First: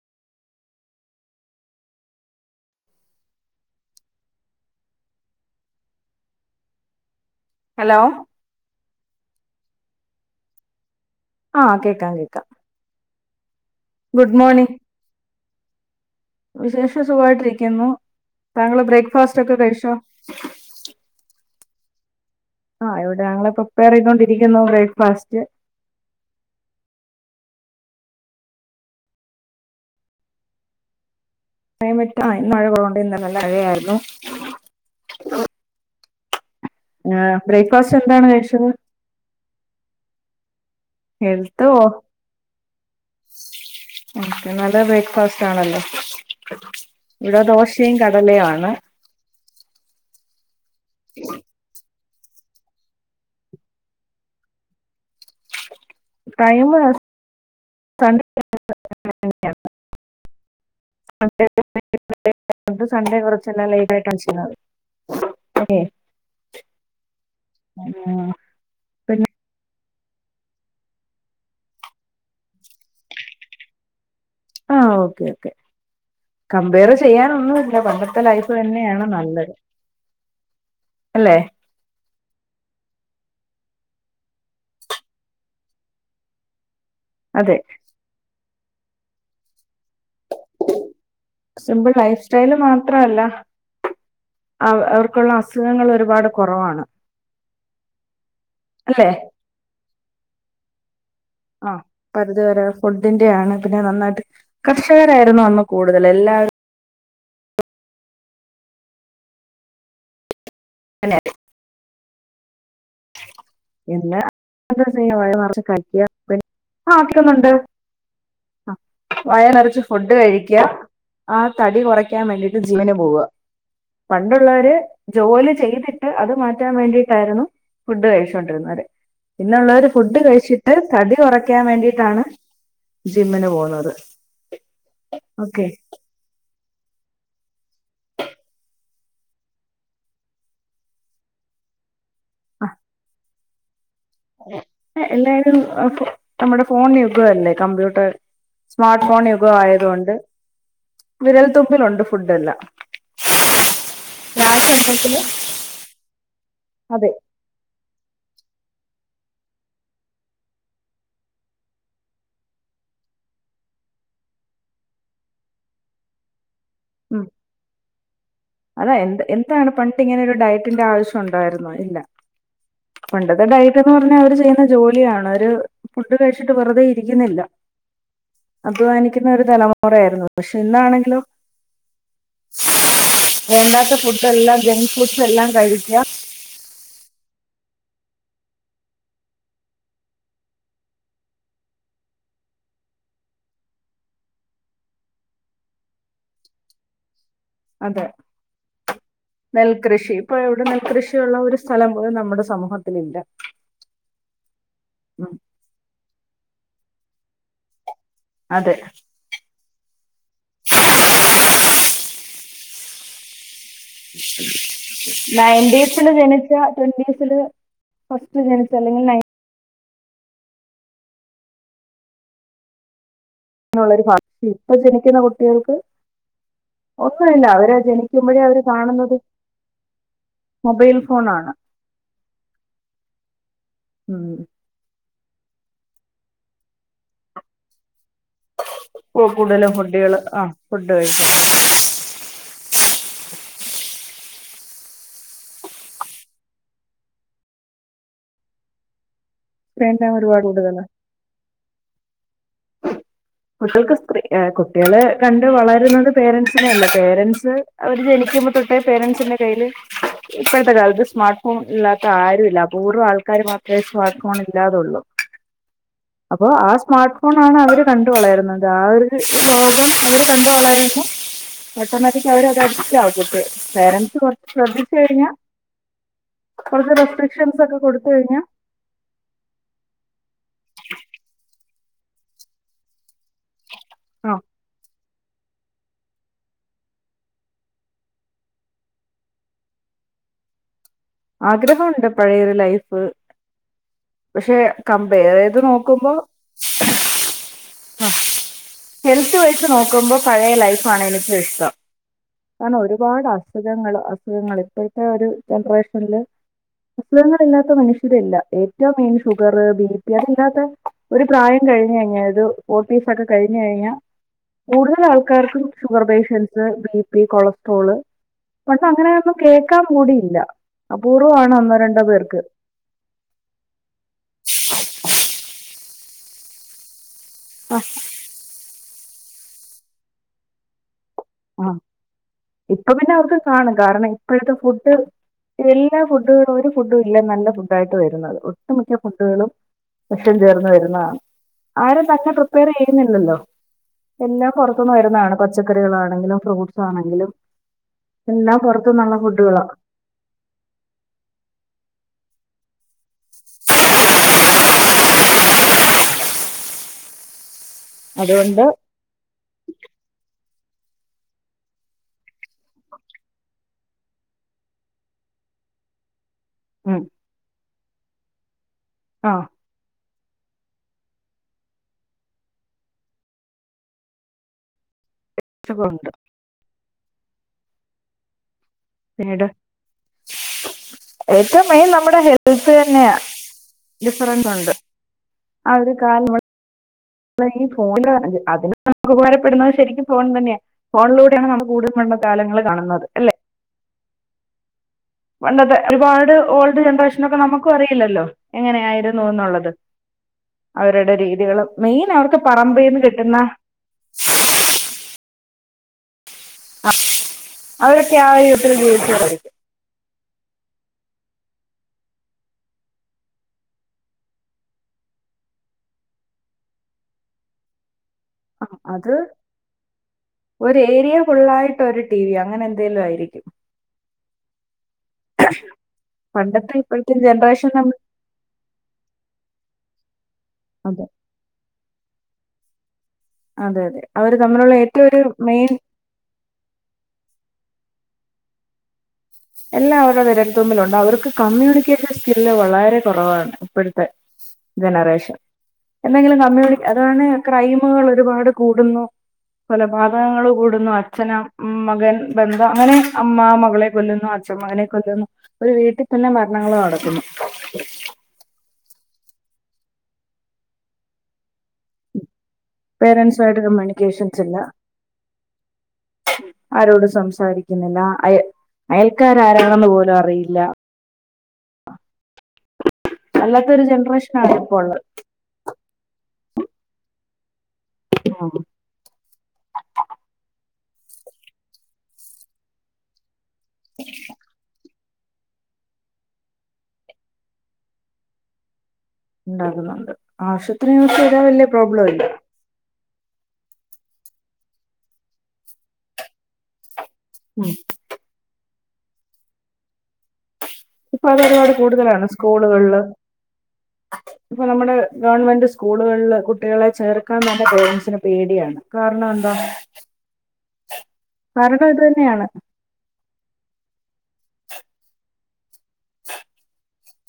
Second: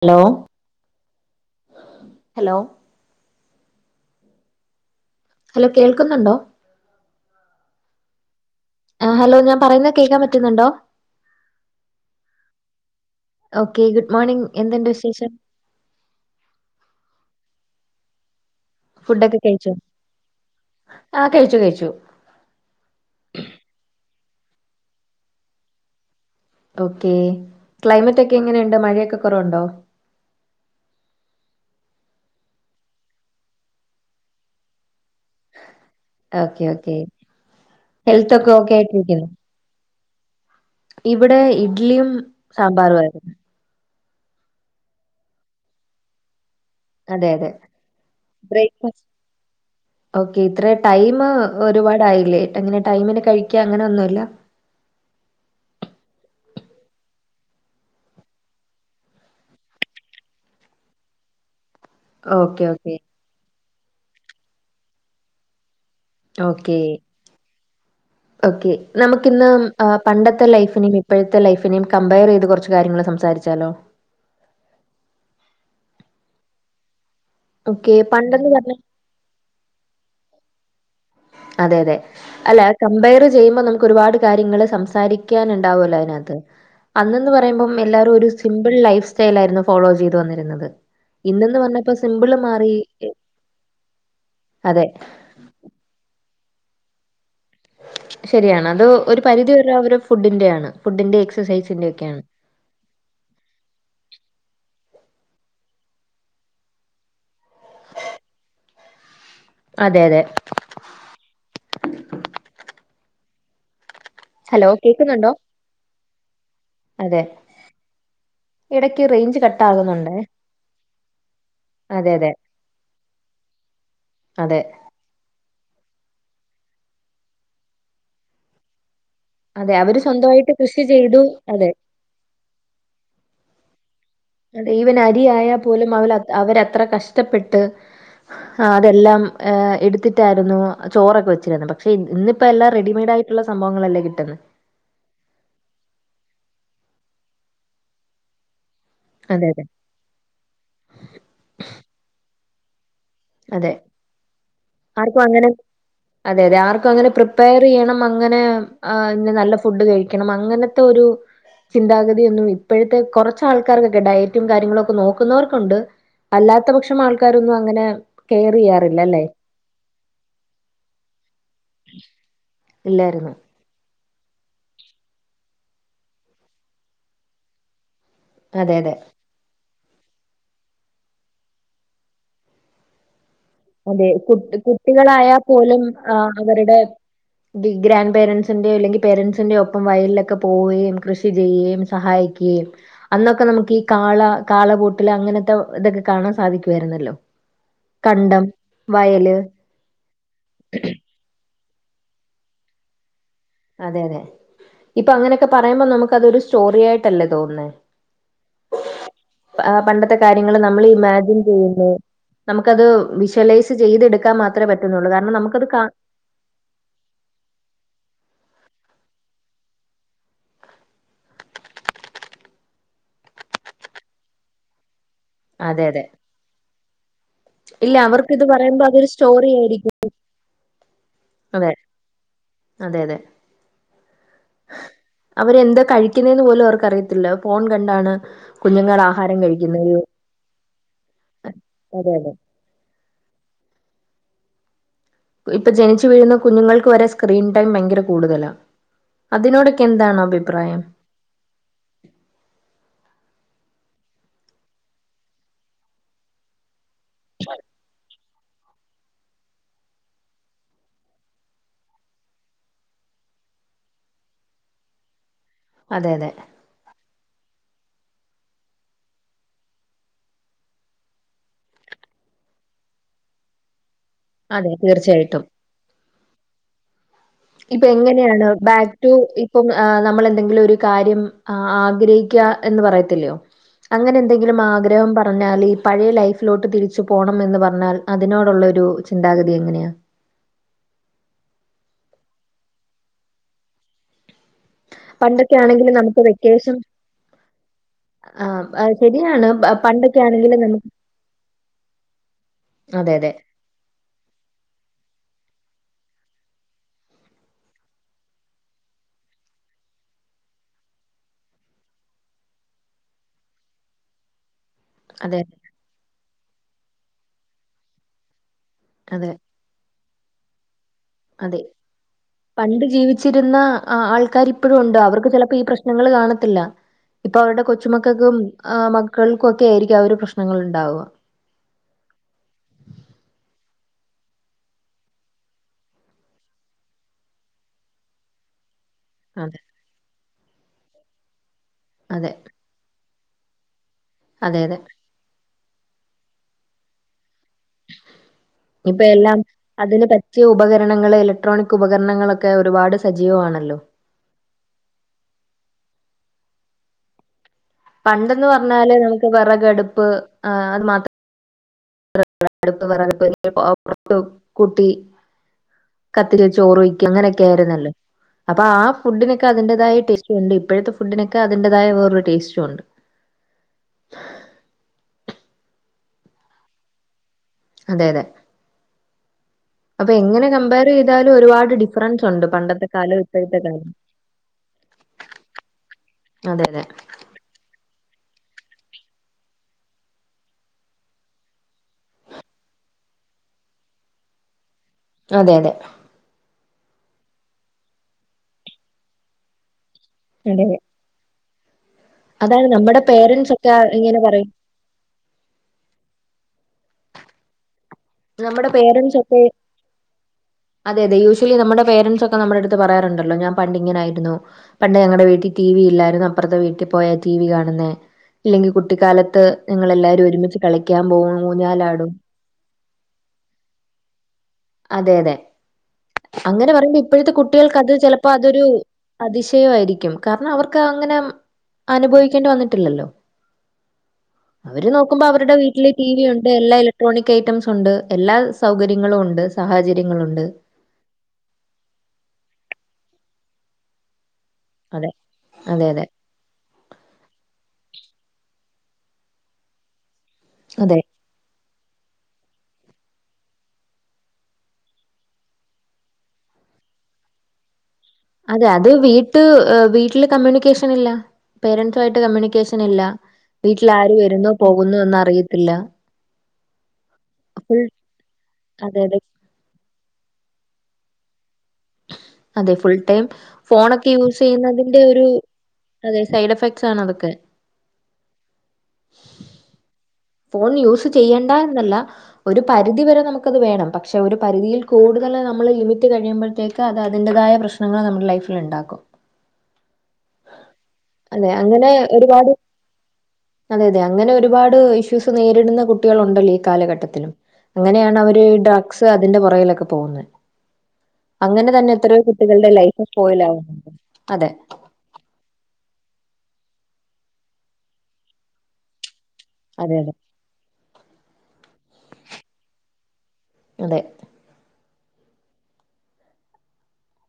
Hello hello hello കേൾക്കുന്നുണ്ടോ? Hello ആഹ് hello ഞാൻ പറയുന്നത് കേൾക്കാൻ പറ്റുന്നുണ്ടോ? ആഹ് കേക്കാം കേൾക്കാം ഓക്കേ ഗുഡ് മോർണിംഗ് എന്തുണ്ട് വിശേഷം വിശേഷ സുഖയിട്ടിരിക്കുന്നു ഫുഡ് ഒക്കെ കഴിച്ചോ ആ കഴിച്ചു കഴിച്ചു ആഹ് ഇവിടെ ഞങ്ങള് പ്രിപ്പയർ ചെയ്തോണ്ട് ഇരിക്കുന്നു ബ്രേക്ക് ഫാസ്റ്റ് ഓക്കേ ക്ലൈമറ്റ് ഒക്കെ എങ്ങനെ എണ്ട് മഴ ഒക്കെ കൊറവുണ്ടോ ക്ലമറ്റ് ആഹ് മഴ കൊറവ് ഒണ്ട് എന്ന്മഴയാരുന്നു ഓക്കേ ഓക്കേ ആഹ് ബ്രേക്ക്ഫാസ്റ്റ് എന്താണ് ഹെൽത്ത് ഒക്കെ കഴിച്ചത് ഓക്കെ ആയിട്ടിരിക്കുന്നു ഇവിടെ ഇഡ്ലിയും സാമ്പാറും ആയിരുന്നു ഓക്കേ നല്ല ബ്രേക്ക്ഫാസ്റ്റ് ആണല്ലോ ഇവിടെ ദോശയും കടലയുആണ് ഉ ഓക്കേ ഇത്ര ടൈം ഒരുപാട് ആയില്ലേ അങ്ങനെ ടൈമിന് കഴിക്ക അങ്ങനെ ഒന്നും ഇല്ല ടൈംമ് [inaudible] സണ്ടേ വേറെ ഓക്കെ ഒരു ഓക്കെ സണ്ടേ ചെല ലൈ ലൈറ്റ് [inaudible] ഓക്കേ ഓക്കേ പിന്നെ നമുക്ക ഇന്ന് പണ്ടത്തെ ലൈഫിനെ ഇപ്പോഴത്തെ ലൈഫിനെ കമ്പയർ ചെയ്ത് കൊറച്ച് കാര്യങ്ങള് സംസാരിച്ചാലോ ആഹ് ഓക്കെ ഓക്കെ കമ്പയറ് ചെയ്യാന് ഒന്നുവില്ല ഓക്കെ. പണ്ടത്തെ പണ്ടെന്ന് ലൈഫ് പറഞ്ഞാ തന്നെ ആണ് നല്ലത് അല്ലെ അതെയതെ അല്ല കമ്പയറ് ചെയ്യുമ്പോ നമുക്കൊരുപാട് കാര്യങ്ങള് സംസാരിക്കാന്ണ്ടാവൊല്ലോ അയിനാത്ത് അന്നെന്ന് അതെ പറയുമ്പം എല്ലാവരും ഒരു സിമ്പിൾ ലൈഫ്സ്റ്റയിലായിരുന്നു ഫോളോ ചെയ്ത് വന്നേ ഇന്നെന്ന് സിമ്പിൾ വന്നപ്പോ സിമ്പിള് മാറി ആ അതെ. അവർക്കുള്ള അസുഖങ്ങൾ ഒരുപാട് കൊറവാണ് ശരിയാണ്, അത് ഒരു പരിധി വരേ അവരെ ഫുഡിന്റെ ആണ് ഫുഡിന്റെ എക്സ് ആഹ് പരിധി വരെ ഫുഡിന്റെ ആണ്. പിന്നെ നന്നായിട്ട് കർഷകരായിരുന്നു അന്ന് കൂടുതൽ എല്ലാവരു ആ അതെയതെ അല്ലെ ഉം ഇല്ല ഹലോ അത്യാവശ്യം കേൾക്കുന്നുണ്ടോ? കയ്യിൻ നറച്ച് കരി ആക്കും അതെ. ആയികോട്ടെ അങ്ങിട് [unintelligible] അ ഇടയ്ക്ക് റേഞ്ച് വയറ് കട്ട് നറച്ച് ഫുഡ് ആകുന്നുണ്ടേ. കഴിക്കുക ആ തടി അതെ, കൊറയ്ക്കാൻ അതെ. വേണ്ടിട്ട് ജിമ്മിന് പോവുക അതെ. പണ്ട്ള്ളവര് ജോലി ചെയ്തിട്ട് അത് മാറ്റാൻ വേണ്ടിട്ടായിരുന്നു ഫുഡ് കഴിച്ചൊണ്ട് ഇരുന്നത് അതെ ഇന്നുള്ളവര് അവര് ഫുഡ് സ്വന്തമായിട്ട് കഴിച്ചിട്ട് കൃഷി തടി ചെയ്തു കൊറക്കാൻ അതെ വേണ്ടിട്ടാണ് ജിമ്മിന് പോവുന്നത് അതെ ഈവൻ അരി ആയാ പോലും അവ അവരത്ര കഷ്ടപ്പെട്ട് ഹാ അതെല്ലാം എടുത്തിട്ടയിരുന്നു ചോറൊക്കെ വെച്ചിരുന്നത് ക്ഷെ ഇന്നിപ്പ എല്ലാം റെഡിമെയ്ഡായിട്ടുള്ള സംഭവങ്ങളല്ലേ കിട്ടുന്നെ എ എല്ലാരും അപ്പോ നമ്മുടെ ഫോൺ യുഗം അല്ലേ കമ്പ്യൂട്ടർ സ്മാട്ട് ഫോൺ അതെ യുഗം അതെ ആയത് കൊണ്ട് വിരൽതുമ്പിലുണ്ട് ഫുഡ്ഡെല്ലാം അതെ ആർക്കുഅങ്ങനെ അതെ അതെ ആർക്കു അങ്ങനെ പ്രി പ്പയറെയ്യണം അങ്ങനെ നി നല്ല ഫുഡ് കഴിക്കണം അങ്ങനത്തെ ഒരു ചിന്താഗതി ഒന്നും ഇപ്പഴത്തെ കൊറച്ച് ആൾക്കാർക്ക് ഒക്കെ ഡയറ്റും കാര്യങ്ങളും ഒക്കെ നോക്കുന്നവർക്കുണ്ട് അല്ലാത്ത പക്ഷം ഉം ആൾക്കാരൊന്നും അങ്ങനെ കെയറി അതാ എന്ത് എന്താണ് പണ്ട് ഇങ്ങനൊരു ഡയറ്റിന്റെ ആവശ്യം ഒണ്ടായിരിന്നോ ഇല്ല ഇല്ലായിരുന്നു പണ്ടത് ഡയറ്റ്ന്ന് പറഞ്ഞാ അവര് ചെയ്യുന്ന ജോലിയാണ് അവരു ഫുഡ് കഴിച്ചിട്ട് വെറുതെ ഇരിക്കുന്നില്ല അതെ അതെ അധ്വാനിക്കുന്ന ഒരു തലമുറ ആയിരിന്നു പക്ഷെ ഇന്നാണെങ്കിലോ വേണ്ടാത്ത അതെ ഫുഡ് കുട്ട് എല്ലാം ജങ്ക് ഫുഡ്സ് കുട്ടികളായാ എല്ലാം പോലും കഴിക്കുക ആഹ് അവരുടെ ടിഗ്രാൻഡ് പേരൻസിന്റെ അല്ലെങ്കിൽ പേരൻസിന്റെ ഒപ്പം വയലിലൊക്കെ പോവുകയും കൃഷി ചെയ്യുകേം സഹായി ക്കേം അന്നൊക്കെ നമുക്ക് ഈ കാള കാളപൂട്ടില് അങ്ങനത്തെ ഇതൊക്കെ കാണാൻ സാധിക്കുവായിരുന്നല്ലോ അതെ കണ്ടം വയല് നെൽകൃഷി, ഇപ്പ എവിടെ നെൽകൃഷി ഉള്ള ഒരു സ്ഥലം പോലും നമ്മുടെ സമൂഹത്തിലില്ല അതെ അതെ ഉം ഇപ്പൊങ്ങനൊക്കെ പറയുമ്പോ നമുക്കതൊരു സ്റ്റോറി ആയിട്ടല്ലേ തോന്നുന്നേ അതെ ആ പണ്ടത്തെ കാര്യങ്ങൾ നമ്മള് ഇമാജിൻ ചെയ്യുന്നു, നമുക്കത് വിഷ്വലൈസ് ചെയ്തെടുക്കാൻ മാത്രമേ പറ്റുന്നുള്ളൂ കാരണം നമുക്കത് കാ നയന്റീസില് ജനിച്ച ട്വീന്റീസില് ഫസ്റ്റ്ല് ജനിച്ച അല്ലെങ്കി നയൻ [unintelligible] ഇപ്പ ജനിക്കുന്ന കു അതെ അതെ ഒന്നുഇല്ല അവര് ഇല്ല ജനിക്കുമ്പഴേ അവർക്കിത് അവര് പറയുമ്പോ അതൊരു കാണുന്നത് സ്റ്റോറി ആയിരിക്കും മൊബൈൽ ഫോണാണ് അതെ അതെ അതെ ഉം അവരെന്താ കഴിക്കുന്നെന്ന് പോലും അവർക്കറിയത്തില്ല, ഫോൺ കണ്ടാണ് കുഞ്ഞുങ്ങൾ ഇപ്പൊ ആഹാരം കൂടുതലും കഴിക്കുന്നത്. ഫുഡുകൾ ആ ഫുഡ് കഴിക്കും അതെ അതെ ഇപ്പൊ ജനിച്ചു വീഴുന്ന കുഞ്ഞുങ്ങൾക്ക് വരെ സ്ക്രീൻ ടൈം ഭയങ്കര കൂടുതലാ അതിനോടൊക്കെ സ്ക്രീൻ ടൈം എന്താണ് ഒരുപാട് അഭിപ്രായം. കൂടുതലാണ് കുട്ടികൾക്ക് സ്ത്രീ കുട്ടികള് കണ്ട് വളരുന്നത് പേരൻസിനെല്ല പേരൻറ്സ് അവര് ജന ക്കുപ തൊട്ടേ പേരൻസിന്റെ കയ്യില്. ഇപ്പോഴത്തെ കാലത്ത് സ്മാർട്ട് ഫോൺ ഇല്ലാത്ത ആരും ഇല്ല. അപൂർവ്വം ആൾക്കാർ മാത്രമേ സ്മാർട്ട് ഫോൺ ഇല്ലാതുള്ളൂ. [inaudible] അതെ അപ്പോ, ആ സ്മാർട്ട് ഫോൺ ആണ് അവര് കണ്ടത്. ക വളരുന്നത്. ആ ഒരു ലോകം അവര് കണ്ട് വളരുന്നു. ഓട്ടോമാറ്റിക് അവരടെ ത് അഡിക്റ്റ് ആവും വെച്ചിട്ട് പേരന്റ് സ്. അതെ, തീർച്ചയായിട്ടും. കുറച്ച് റസ്പെക്ഷം ഇപ്പൊ, എങ്ങനെയാണ് ബാ റ്റു, ഇപ്പം, നമ്മൾ എന്തെങ്കിലും ഒരു കാര്യം ആഗ്രഹിക്കുക എന്ന് പറയത്തില്ലോ അങ്ങനെ ആ എന്തെങ്കിലും ആഗ്രഹം പറഞ്ഞാൽ പഴയ ലൈഫിലോട്ട് തിരിച്ചു പോണം എന്ന് പറഞ്ഞാൽ അതിനോടുള്ള ഒരു ചിന്താഗതി എങ്ങനെയാണ. ആഗ്രഹംണ്ട് പഴയരു ലൈഫ്. പക്ഷെ, കമ്പയർ പണ്ടൊക്കെ ചെയത് ആണെങ്കിൽ നോക്കുമ്പോ. നമുക്ക് വെക്കേഷൻ ആ ഹെൽത്ത്‌ ശരിയാണ് വച്ച് പ- നോക്കുമ്പോ, പണ്ടൊക്കെ പഴയ ആണെങ്കിൽ ലൈഫ നമുക്ക് ആണ് എനക്ക് ഇഷ്ടം. കാരണം, അതെ അതെ ഒരുപാട് അസുഖങ്ങൾ അസുഖങ്ങള് ഇപ്പോഴത്തെ ഒരു ജനറേഷനില് അസുഖങ്ങളില്ലാത്ത മനുഷ്യരില്ല. ഏറ്റവും മെയിൻ, ഷുഗർ ബി, പി, അത് ഇല്ലാത്ത. ഒരു പ്രായം കഴിഞ്ഞ് കഴിഞ്ഞൽ. ഇത് ഫോർട്ടീസ് ഒക്കെ കഴിഞ് കഴിഞ്ഞാൽ [inaudible] കൂടുതൽ അതെ ആൾക്കാർക്കും sugar patients B, P, cholesterol. പണ്ട് അങ്ങനെ അതെ ഒന്നും കേൾക്കാൻ കൂടിയില്ല. അപൂർവമാണ് അതെ. ഒന്നോ രണ്ടോ പേർക്ക്. പണ്ട് ജീവിച്ചിരുന്ന ആൾക്കാർ ഇപ്പോഴും ഉണ്ട് അവർക്ക് ചിലപ്പോ ഈ പ്രശ്നങ്ങൾ കാണത്തില്ല. ഇപ്പൊ അവരുടെ കൊച്ചുമക്കൾക്കും ആ മക്കൾക്കും ഒക്കെ ആയിരിക്കും ആ ഒരു പ്രശ്നങ്ങൾ ഉണ്ടാവുക. ആഹ്‌, ഇപ്പൊ, പിന്നെ, അവർക്ക് കാണും. കാരണം ഇപ്പോഴത്തെ ഫുഡ്. എല്ലാ ഫുഡുകളും. ഒരു ഫുഡും ഇല്ല നല്ല ഫുഡ ആയിട്ട് വരുന്നത്. ഒട്ടു മിക്ക ഫുഡുകളും അതെ വിഷം ചേർന്ന് വരുന്നതാണ്. ആരും തന്നെ അതെ പ്രിപ്പയർ ചെയ്യുന്നില്ലല്ലോ? എല്ലാം അതെ അതെ. പുറത്തുനിന്ന് വരുന്നതാണ് പച്ചക്കറികളാണ്. ആങ്കില ഫ്രൂട്ട്സ് ആണെങ്കിലും എല്ലാം പുറത് നിന്ന്ള്ള ഫുഡുകളാണ്. ക്കിയ ഉപകരണങ്ങൾ. ഇലക്ട്രോണിക് ഉപകരണങ്ങളൊക്കെ ഒരുപാട് സജീവമാണല്ലോ. പണ്ടന്ന് അതുകൊണ്ട് പറഞ്ഞാല് നമുക്ക് വിറകടുപ്പ് അത് മാത്ര [unintelligible] കൂട്ടി കത്തി ചോറ് ഉം ഒഴിക്കും അങ്ങനെയൊക്കെ ആരുന്നല്ലോ? അപ്പൊ ആ ആ ഫുഡിനൊക്കെ അതിന്റേതായ ടേസ്റ്റ് ഉണ്ട്, ഇപ്പോഴത്തെ ഫുഡിനൊക്കെ അതിന്റതായ വേറൊരുടസ്റ്റും ഉണ്ട്. [unintelligible] ഖുണ്ട് അതെ, അതെ പിന്നീട് അപ്പൊ എങ്ങനെ കമ്പയർ ചെയ്താലും ഏറ്റവും ഒരുപാട് മെയിൻ നമ്മുടെ ഡിഫറൻസ് ഉണ്ട് ഹെൽത്ത് പണ്ടത്തെ തന്നെയാ. കാലവും ഇപ്പോഴത്തെ കാലവും ഡിഫറൻസ് ഒണ്ട്. [unintelligible] അതേ, അതെ ഈ, ഫോണില് അതിന് നമുക്ക്‌ ഉപകാരപ്പെടുന്നത് ശെരിക്കും ഫോൺ തന്നെയാ... ഫോണിലൂടെയാണ് നമ്മള് കൂടലും പണ്ടത്ത കാലങ്ങൾ കാണുന്നത്. അല്ലെ? അതെ അതെ പണ്ടത്തെ ഒരുപാട് ഓൾഡ് ജനറേഷനെക്കെ നമുക്കും അറിയില്ലല്ലോ, എങ്ങനെയായിരുന്നു എന്നുള്ളത്. [unintelligible] അവരുടെ രീതികളും മെയിൻ അവർക്ക് അതാണ് പറമ്പീന്ന് നമ്മുടെ കിട്ട്ന്ന [unintelligible] ഇങ്ങനെ പറയും. അ അവരൊക്ക നമ്മുടെ പേരൻസ് ഒക്കെ [unintelligible] അതെ അതെ യൂഷ്വലി നമ്മുടെ പേരൻസ് ഒക്കെ നമ്മ്ടടുത്ത് പറയാറുണ്ടല്ലോ ഞാൻ പണ്ടിങ്ങനെ ആയിരുന്നു. പണ്ട് ഞങ്ങടെ വീട്ടി ടി വി ഇല്ലായിരുന്നു അപ്പർത്തെ വീട്ടി പോയ ടി വി കാണുന്നേ. ഇല്ലെങ്കി അത് കുട്ടിക്കാലത്ത് ഞങ്ങളെല്ലാരും ഒരുമിച്ച് ഒരു കളിക്കാൻ ഏരിയ പോവും ഫുള്ളായിട്ട് ഊഞ്ഞാലാടും [unintelligible] അങ്ങനെ ന്തേലും ആയിരിക്കും. അതെ അതെ അങ്ങനെ പണ്ടത്തെ പറയുമ്പോ ഇപ്പോഴത്തെ ജനറേഷൻ കുട്ടികൾക്ക് അത് തമ്മിൽ ചിലപ്പോ അതൊരു അതിശയവായിരിക്കും കാരണം അവർക്ക് അതെ അങ്ങന അനുഭവിക്കേണ്ടി വന്നിട്ടില്ലല്ലോ അതെ അതെ അവര് തമ്മിലുള്ള അവര് ഏറ്റവും ഒരു നോക്കുമ്പോ അവരുടെ മെയിൻ വീട്ടില് ടി വി ഒണ്ട് എല്ലാ ഇലക്ട്രോണിക് ഐറ്റംസ് ഒണ്ട് എല്ലാ സൗകര്യങ്ങളും ഒണ്ട്. എല്ലാം അവര്ടെ വിരൽ തുമ്പിലുണ്ട് അവർക്ക് കമ്മ്യൂണിക്കേഷൻ സ്കില്ല് വളരെ കൊറവാണ് ഇപ്പോഴ്ത്തെ അതെ ജനറേഷൻ അതെ അതെ എന്തെങ്കിലും കമ്മ്യൂണി അതാണ് ക്രൈമുകൾ ഒരുപാട് കൂടുന്നു കൊലപാതകങ്ങൾ കൂടുന്നു അതെ അച്ഛനമ് മ്മ മകൻ ബന്ധം അങ്ങനെ അമ്മ മകളെ കൊല്ലു ന്നു അച്ഛൻ മകനെ കൊല്ലുന്നു ഒരു വീട്ടിൽ തന്നെ മരണങ്ങള് നടക്കുന്നു. അതെ അത് വീട്ട് വീട്ടില് കമ്മ്യൂണിക്കേഷൻ ഇല്ല പേരന്റ്സും ആയിട്ട് കമ്മ്യൂണിക്കേഷൻ ഇല്ല പേരൻസുമായിട്ട് വീട്ടിൽ ആര് കമ്മ്യൂണിക്കേഷൻസ് വരുന്നു ഇല്ല പോകുന്നുന്നറിയത്തില്ല ആരോടും സംസാരിക്കുന്നില്ല അയ അതെ അതെ അയൽക്കാരാരാണെന്ന് പോലും അറിയില്ല. അതെ ഫുൾ ടൈം അല്ലാത്തൊരു ഫോണൊക്കെ യൂസ് ജനറേഷനാണ് ഇപ്പോൾ ഉള്ളത് ചെയ്യുന്നതിന്റെ ഒരു അതെ സൈഡ് എഫക്ട്സ് ആണ് അതക്കെ ആഹ് ഫോൺ യൂസ് ചെയ്യണ്ടാ എന്നല്ല ഒരു പരിധിവരെ നമുക്കത് വേണം പക്ഷെ ഒരു പരിധിയിൽ കൂടുതൽ നമ്മള് ലിമിറ്റ് കഴിയുമ്പഴ്ത്തേ ക്കത അതിന്റതായ പ്രശ്നങ്ങൾ നമ്മുടെ ലൈഫിൽ ണ്ടാക്കും ണ്ടാകുന്ന്ണ്ട് ആശുപത്രി യൂസ് ചെയ്താൽ അതെ വല്ല്യ അങ്ങനെ പ്രോബ്ലം ഇല്ല ഒരുപാട് അതെ അതെ അങ്ങനെ ഒരുപാട് ഇഷ്യൂസ് നേരിടുന്ന കുട്ടികളുണ്ടല്ലോ ഈ കാലഘട്ടത്തി ലും അങ്ങനെയാണ് അവര് ഡ്രഗ്സ് അതിന്റെ പുറയിലൊക്കെ പോകുന്നേ. ഇപ്പൊ അത് അങ്ങനെ ഒരുപാട് തന്നെ എത്രയോ കൂടുതലാണ് കുട്ടികൾടെ സ്കൂളുകളിൽ ലൈഫാ സ്പോയിലാവുന്നുണ്ട് അതെ ഇപ്പൊ നമ്മുടെ ഗവൺമെന്റ് സ്കൂളുകൾല് കുട്ടികളെ ചേർക്കാൻ തന്നെ പേരൻറ്സിന് പേടിയാണ് കാരണം എന്താ അതെതെ കാരണം ഇത് തന്നെയാണ് അതെ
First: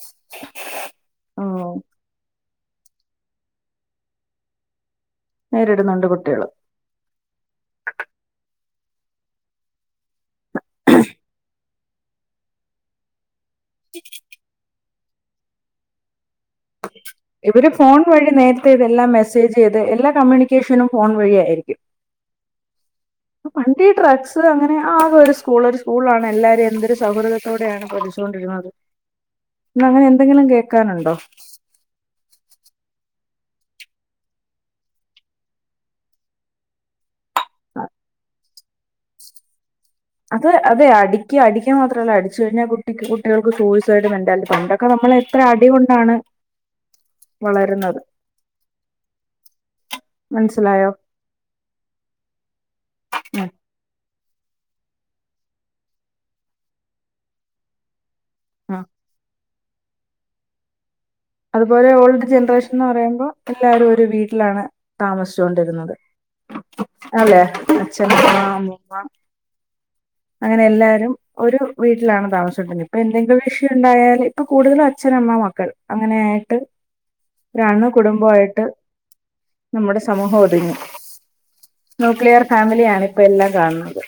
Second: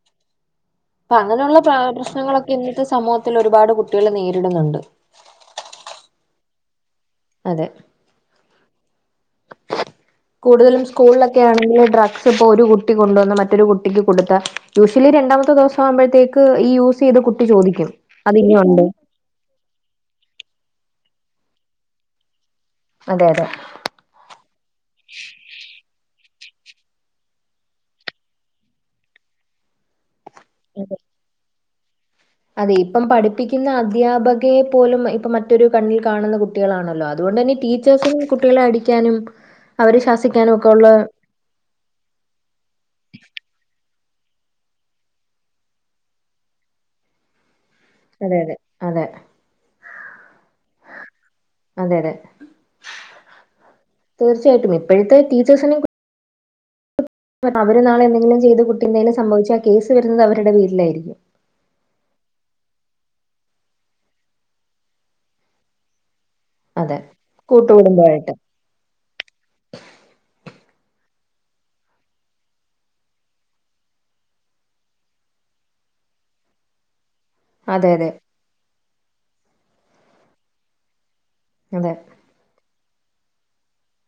[inaudible] പ്പ അങ്ങനൊള്ള ഉം. പ്ര പ്രശ്നങ്ങളൊക്കെ ഇന്നത്തെ സമൂഹത്തിൽ ഒരുപാട് കുട്ടികൾ നേരിടുന്നുണ്ട്. നേരിടുന്നുണ്ട് കുട്ടികള് അതെ കൂടുതലും സ്കൂളിലൊക്കെ ആണെങ്കിൽ ഡ്രഗ്സ് ഇപ്പോ ഒരു കുട്ടി കൊണ്ടുവന്ന മറ്റൊരു കുട് ട്ടിക്ക് കൊടുത്താ യൂശ്വലി രണ്ടാമത്തെ ദീവ്സാമ്പഴ്ത്തേക്ക് ഈ ചെയ്ത കുട്ടി ഇവര് ചോദിക്കും. ഫോൺ വഴി അത് ഇനി നേരത്തെ ഉണ്ടോ? ഇതെല്ലാം മെസ്സേജ് ചെയ്ത് എല്ലാ കമ്മ്യൂണിക്കേഷനും ഫോൺ വഴിയായിരിക്കും. അതെ അതെ അപ്പൊ പണ്ട് ഈ ഡ്രഗ്സ് അങ്ങനെ ആകെ ഒരു സ്കൂൾ ഒരു സ്കൂള ആണ് എല്ലാരും എന്തൊരു സൗഹൃദത്തോടെയാണ് പഠിച്ചുകൊണ്ടിരുന്നത് [inaudible] ഇന്ന് അങ്ങനെ എന്തെങ്കിലും കേക്കാനു ഇണ്ടോ? അതെ ഇപ്പം പഠിപ്പിക്കുന്ന അധ്യാപകയെ പോലും ഇപ്പം മറ്റൊരു കണ്ണിൽ കാണുന്ന കുട്ടികളാണല്ലോ അ അതുകൊണ്ട് തന്നെ അ- ടീച്ചേഴ്സ്നും കുട്ടികളെ അടിക്കാനും അവരെ ശാസിക്കാനും ഒക്കെ ഉള്ള ക്ക് അടിക്കാ മാത്ര അല്ല അടിച്ചു കഴിഞ്ഞാ കുട്ടിക്ക് കുട്ടികൾക്ക് സൂയിസൈഡ് മെന്റാലിറ്റി പണ്ടൊക്കെ നമ്മൾ എത്ര അടി കൊണ്ടാണ് വളരുന്നെത് അതെ അതെ അതെ മനസ്സിലായോ അതെ അതെ ഉം, തീർച്ചയായിട്ടും ഇപ്പഴ്ത്തെ ടീച്ചേഴ്സിനിം അവര് നാളെ എന്തെങ്കിലും ചെയ്ത് ഉം. കുട്ടി എന്തെലും സംഭവിച്ചാ ആ കേസ് വെരുന്നെത് അവരുടെ പേരിലായിരിക്കും അതുപോലെ ഓൾഡ് ജൻറേഷൻന്ന് പറിയുമ്പോ എല്ലാരും ഒരു വീട്ടിലാണ് താമസിച്ചോണ്ട് ഇരുന്നെത് അതെ അച്ഛൻ കൂട്ടുകുടുംബമായിട്ട്. അമ്മുമ്മാ അങ്ങനെ എല്ലാരും ഒരു വീട്ടിലാണ് താമസിച്ചോണ്ട് ഇരുന്നെ ഇപ്പ എന്തെങ്കിലും വിഷയം ഇണ്ടായാൽ ഇപ്പം കൂട്തെലും അച്ഛൻ അമ്മ മക്കൾ അങ്ങനെയായിട്ട് ഒരു അണു അതെ, അതെ. കുടുംബ ആയിട്ട് നമ്മുടെ സമൂഹം ഒതുങ്ങി. അതെ ന്യൂക്ലിയെർ ഫാമിലിയാണ് ഇപ്പം എല്ലാം കാണുന്നെത്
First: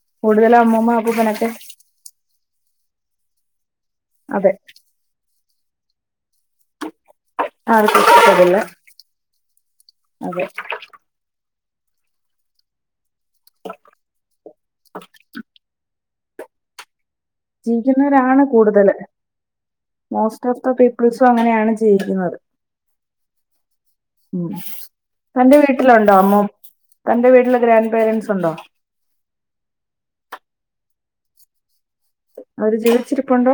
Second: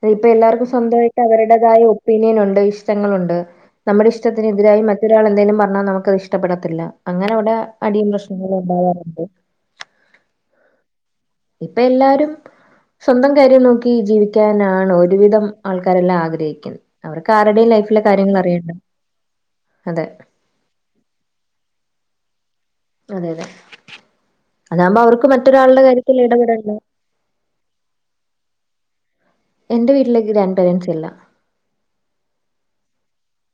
അതിൽ ഇപ്പം എല്ലാർക്കും സ്വന്തവായിട്ട് അപ്പൂപ്പനൊക്കെ അവരുടെതായ ഒ പ്പീനിയെൻ ഉണ്ട് ഇഷ്ടങ്ങൾ ഉണ്ട് നമ്മുടെ അതെ ഇഷ്ടത്തിനെതിരായി മറ്റ് റ്റൊരാൾ എന്തെങ്കിലും പറഞ്ഞാൽ നമുക്ക് അത് ഇഷ്ടപ്പെടത്തില്ല അങ്ങനെ നെ ആർക്കും അടിം പ്രശ്നങ്ങളും ഇഷ്ടപ്പെടില്ല ഇണ്ടാവാറ് ഇണ്ട് അതെ ഇപ്പ എല്ലാരും സ്വന്തം കാര്യം നോക്കി ജീവി ക്കെന്നാണ് ഒരുവിധം ആൾക്കാരെല്ലാം ആഗ്രഹിക്കി അവര്ക്ക് ആരടെം ലൈഫിലെ കാര്യങ്ങൾ ജീവിക്കുന്നവരാണ് അറിയെണ്ട അതെ ഇപ്പത്തെ പീപ്പിൾസും അങ്ങനെയാണ് ജീവിക്കുന്നെത് അതെ അതെ ഉം അതാകുമ്പോ അവർക്ക് തന്റെ മറ്റൊരാളുടെ വീട്ടിലുണ്ടോ കാര്യത്തിൽ അമ്മോം ഇടപെടണ്ട തന്റെ വീട്ടില് ഗ്രാൻന്റ് പാരന്റ്സ് ഉണ്ടോ? എന്റെ വീട്ടിൽ ഗ്രാന്റ് പാരെൻസ് ഇല്ല അവര് ജീവിച്ചിരിപ്പുണ്ട്?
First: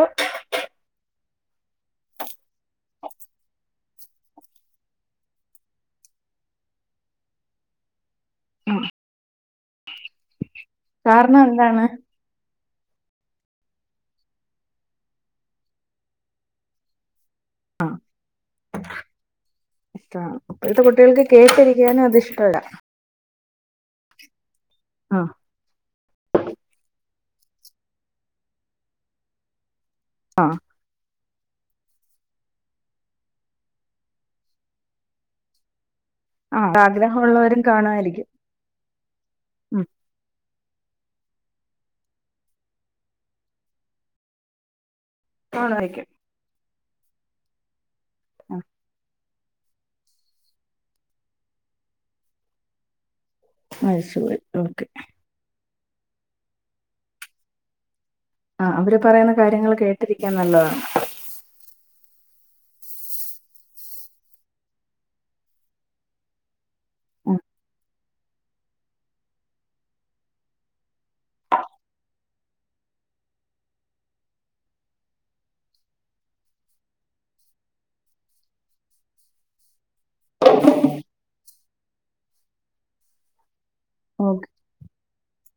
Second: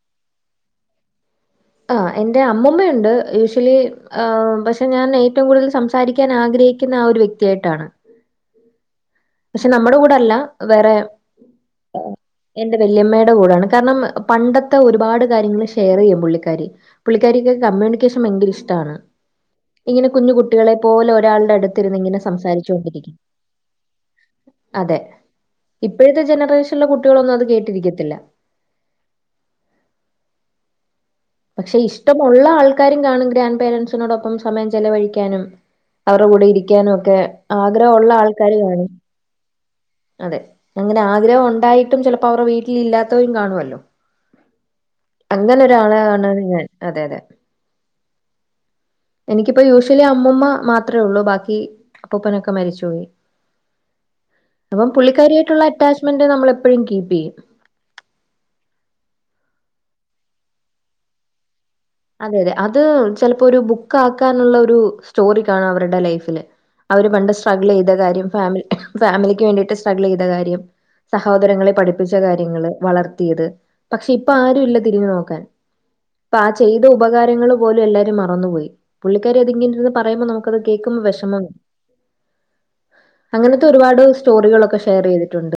ആഹ് എന്റെ അമ്മമ്മയുണ്ട് യൂഷ്വലി ഏഹ് പക്ഷെ ഞാൻ ഏറ്റവും കൂട്തെൽ സംസാരിക്കാൻ ആഗ്രഹിക്കിന്നെ ആഹ് ഒരു വ്യക്തിയായിട്ടാണ് പക്ഷെ നമ്മടെ കൂടെ അല്ല വേറെ കാരണം എന്താണ് എന്റെ വല്യമ്മെടെ കൂടെയാണ് കാരണം പണ്ടത്തെ ഒരുപാട് കാര്യങ്ങൾ ഷെയർ ചെയ്യും പുള്ളിക്കാരി പുള്ളിക്കാരിക്ക് ആ കമ്മ്യൂണിക്കേഷൻ ഭയങ്കര ഇഷ്ടാണ് ഇങ്ങനെ കുഞ്ഞു ഇഷ്ടമാണ് കുട്ടികളെ ഇപ്പോഴത്തെ പോലെ കുട്ടികൾക്ക് ഒരാളുടെ അട്ത്ത് ഇര്ന്ന് കേട്ടിരിക്കാനും അത് ഇങ്ങനെ ഇഷ്ടമല്ല സംസാരിച്ചൊണ്ടിരിക്കും അതെ ആ ഇപ്പഴത്തെ ജനറേഷെൻ ഇള്ള കുട്ടികളൊന്നും അത് കേട്ടിരിക്കത്തില്ല ആഹ് പക്ഷെ ഇഷ്ടമുള്ള ആൾക്കാരും കാണും ഗ്രാന്റ് പേരന്റ്സിനോടൊപ്പം സമയം ചെലവഴിക്കാനും അവറെ കൂടെ ആ ഇരിക്കാനും ഒക്കെ ആഗ്രഹമുള്ളവരും ആഗ്രഹ ഒള്ള കാണുമായിരിക്കും ആൾക്കാര് കാണും ഉം അതെ അങ്ങനെ ആഗ്രഹം ഒണ്ടായിട്ടും ചിലപ്പോ അവറെ വീട്ടിൽ ഇല്ലാത്തവെരും കാണുവല്ലോ അങ്ങനെ ഒര് ആളെ കാണുമായിരിക്കും കാണാണ് ഞാൻ അതെ അതെ ആഹ് എനിക്കിപ്പോ യൂഷ്വലി അമ്മൂമ്മ മാത്രം ഒള്ളു ബാക്കി അപ്പൂപ്പനൊക്കെ മരിച്ചു പോയി അത് ശരി ഓക്കെ അപ്പം പുള്ളിക്കാരിയായിട്ടുള്ള അറ്റാച്ച്മെന്റ് നമ്മൾ എപ്പഴും കീപ്പ് ചെയ്യും ആഹ് അവര് പറയുന്ന കാര്യങ്ങൾ കേട്ടിരിക്കാൻ നല്ലതാണ് അതെ അതെ അത് ചിലപ്പോ ഒരു ബുക്ക് ആാക്കാനുള്ള ഒരു സ്റ്റോറി കാണ അവരുടെ ലൈഫില് അവര് പണ്ട് സ്ട്രഗിൾ ചെയ്ത കാര്യം ഫാമില ഫാമിലിക്ക് വേണ്ടിയിട്ട് സ്ട്രഗിൾ ചെയ്ത കാര്യം സഹോദരങ്ങളെ പഠിപ്പിച്ച കാര്യങ്ങൾ വളർത്തിയത് പക്ഷെ ഇപ്പ ആരും ഇല്ല തിരിഞ്ഞു നോക്കാൻ ഇപ്പൊ ആ ചെയ്ത ഉപകാരങ്ങള് പോലും എല്ലാരും മറന്നുപോയി പുള്ളിക്കാര് അതിങ്ങന്ന് പറയുമ്പോ നമുക്കത് കേൾക്കുമ്പോ വിഷമ അങ്ങനത്തെ ഒരുപാട് ഓക്കെ സ്റ്റോറികളൊക്കെ ഷെയർ ചെയ്തിട്ടുണ്ട്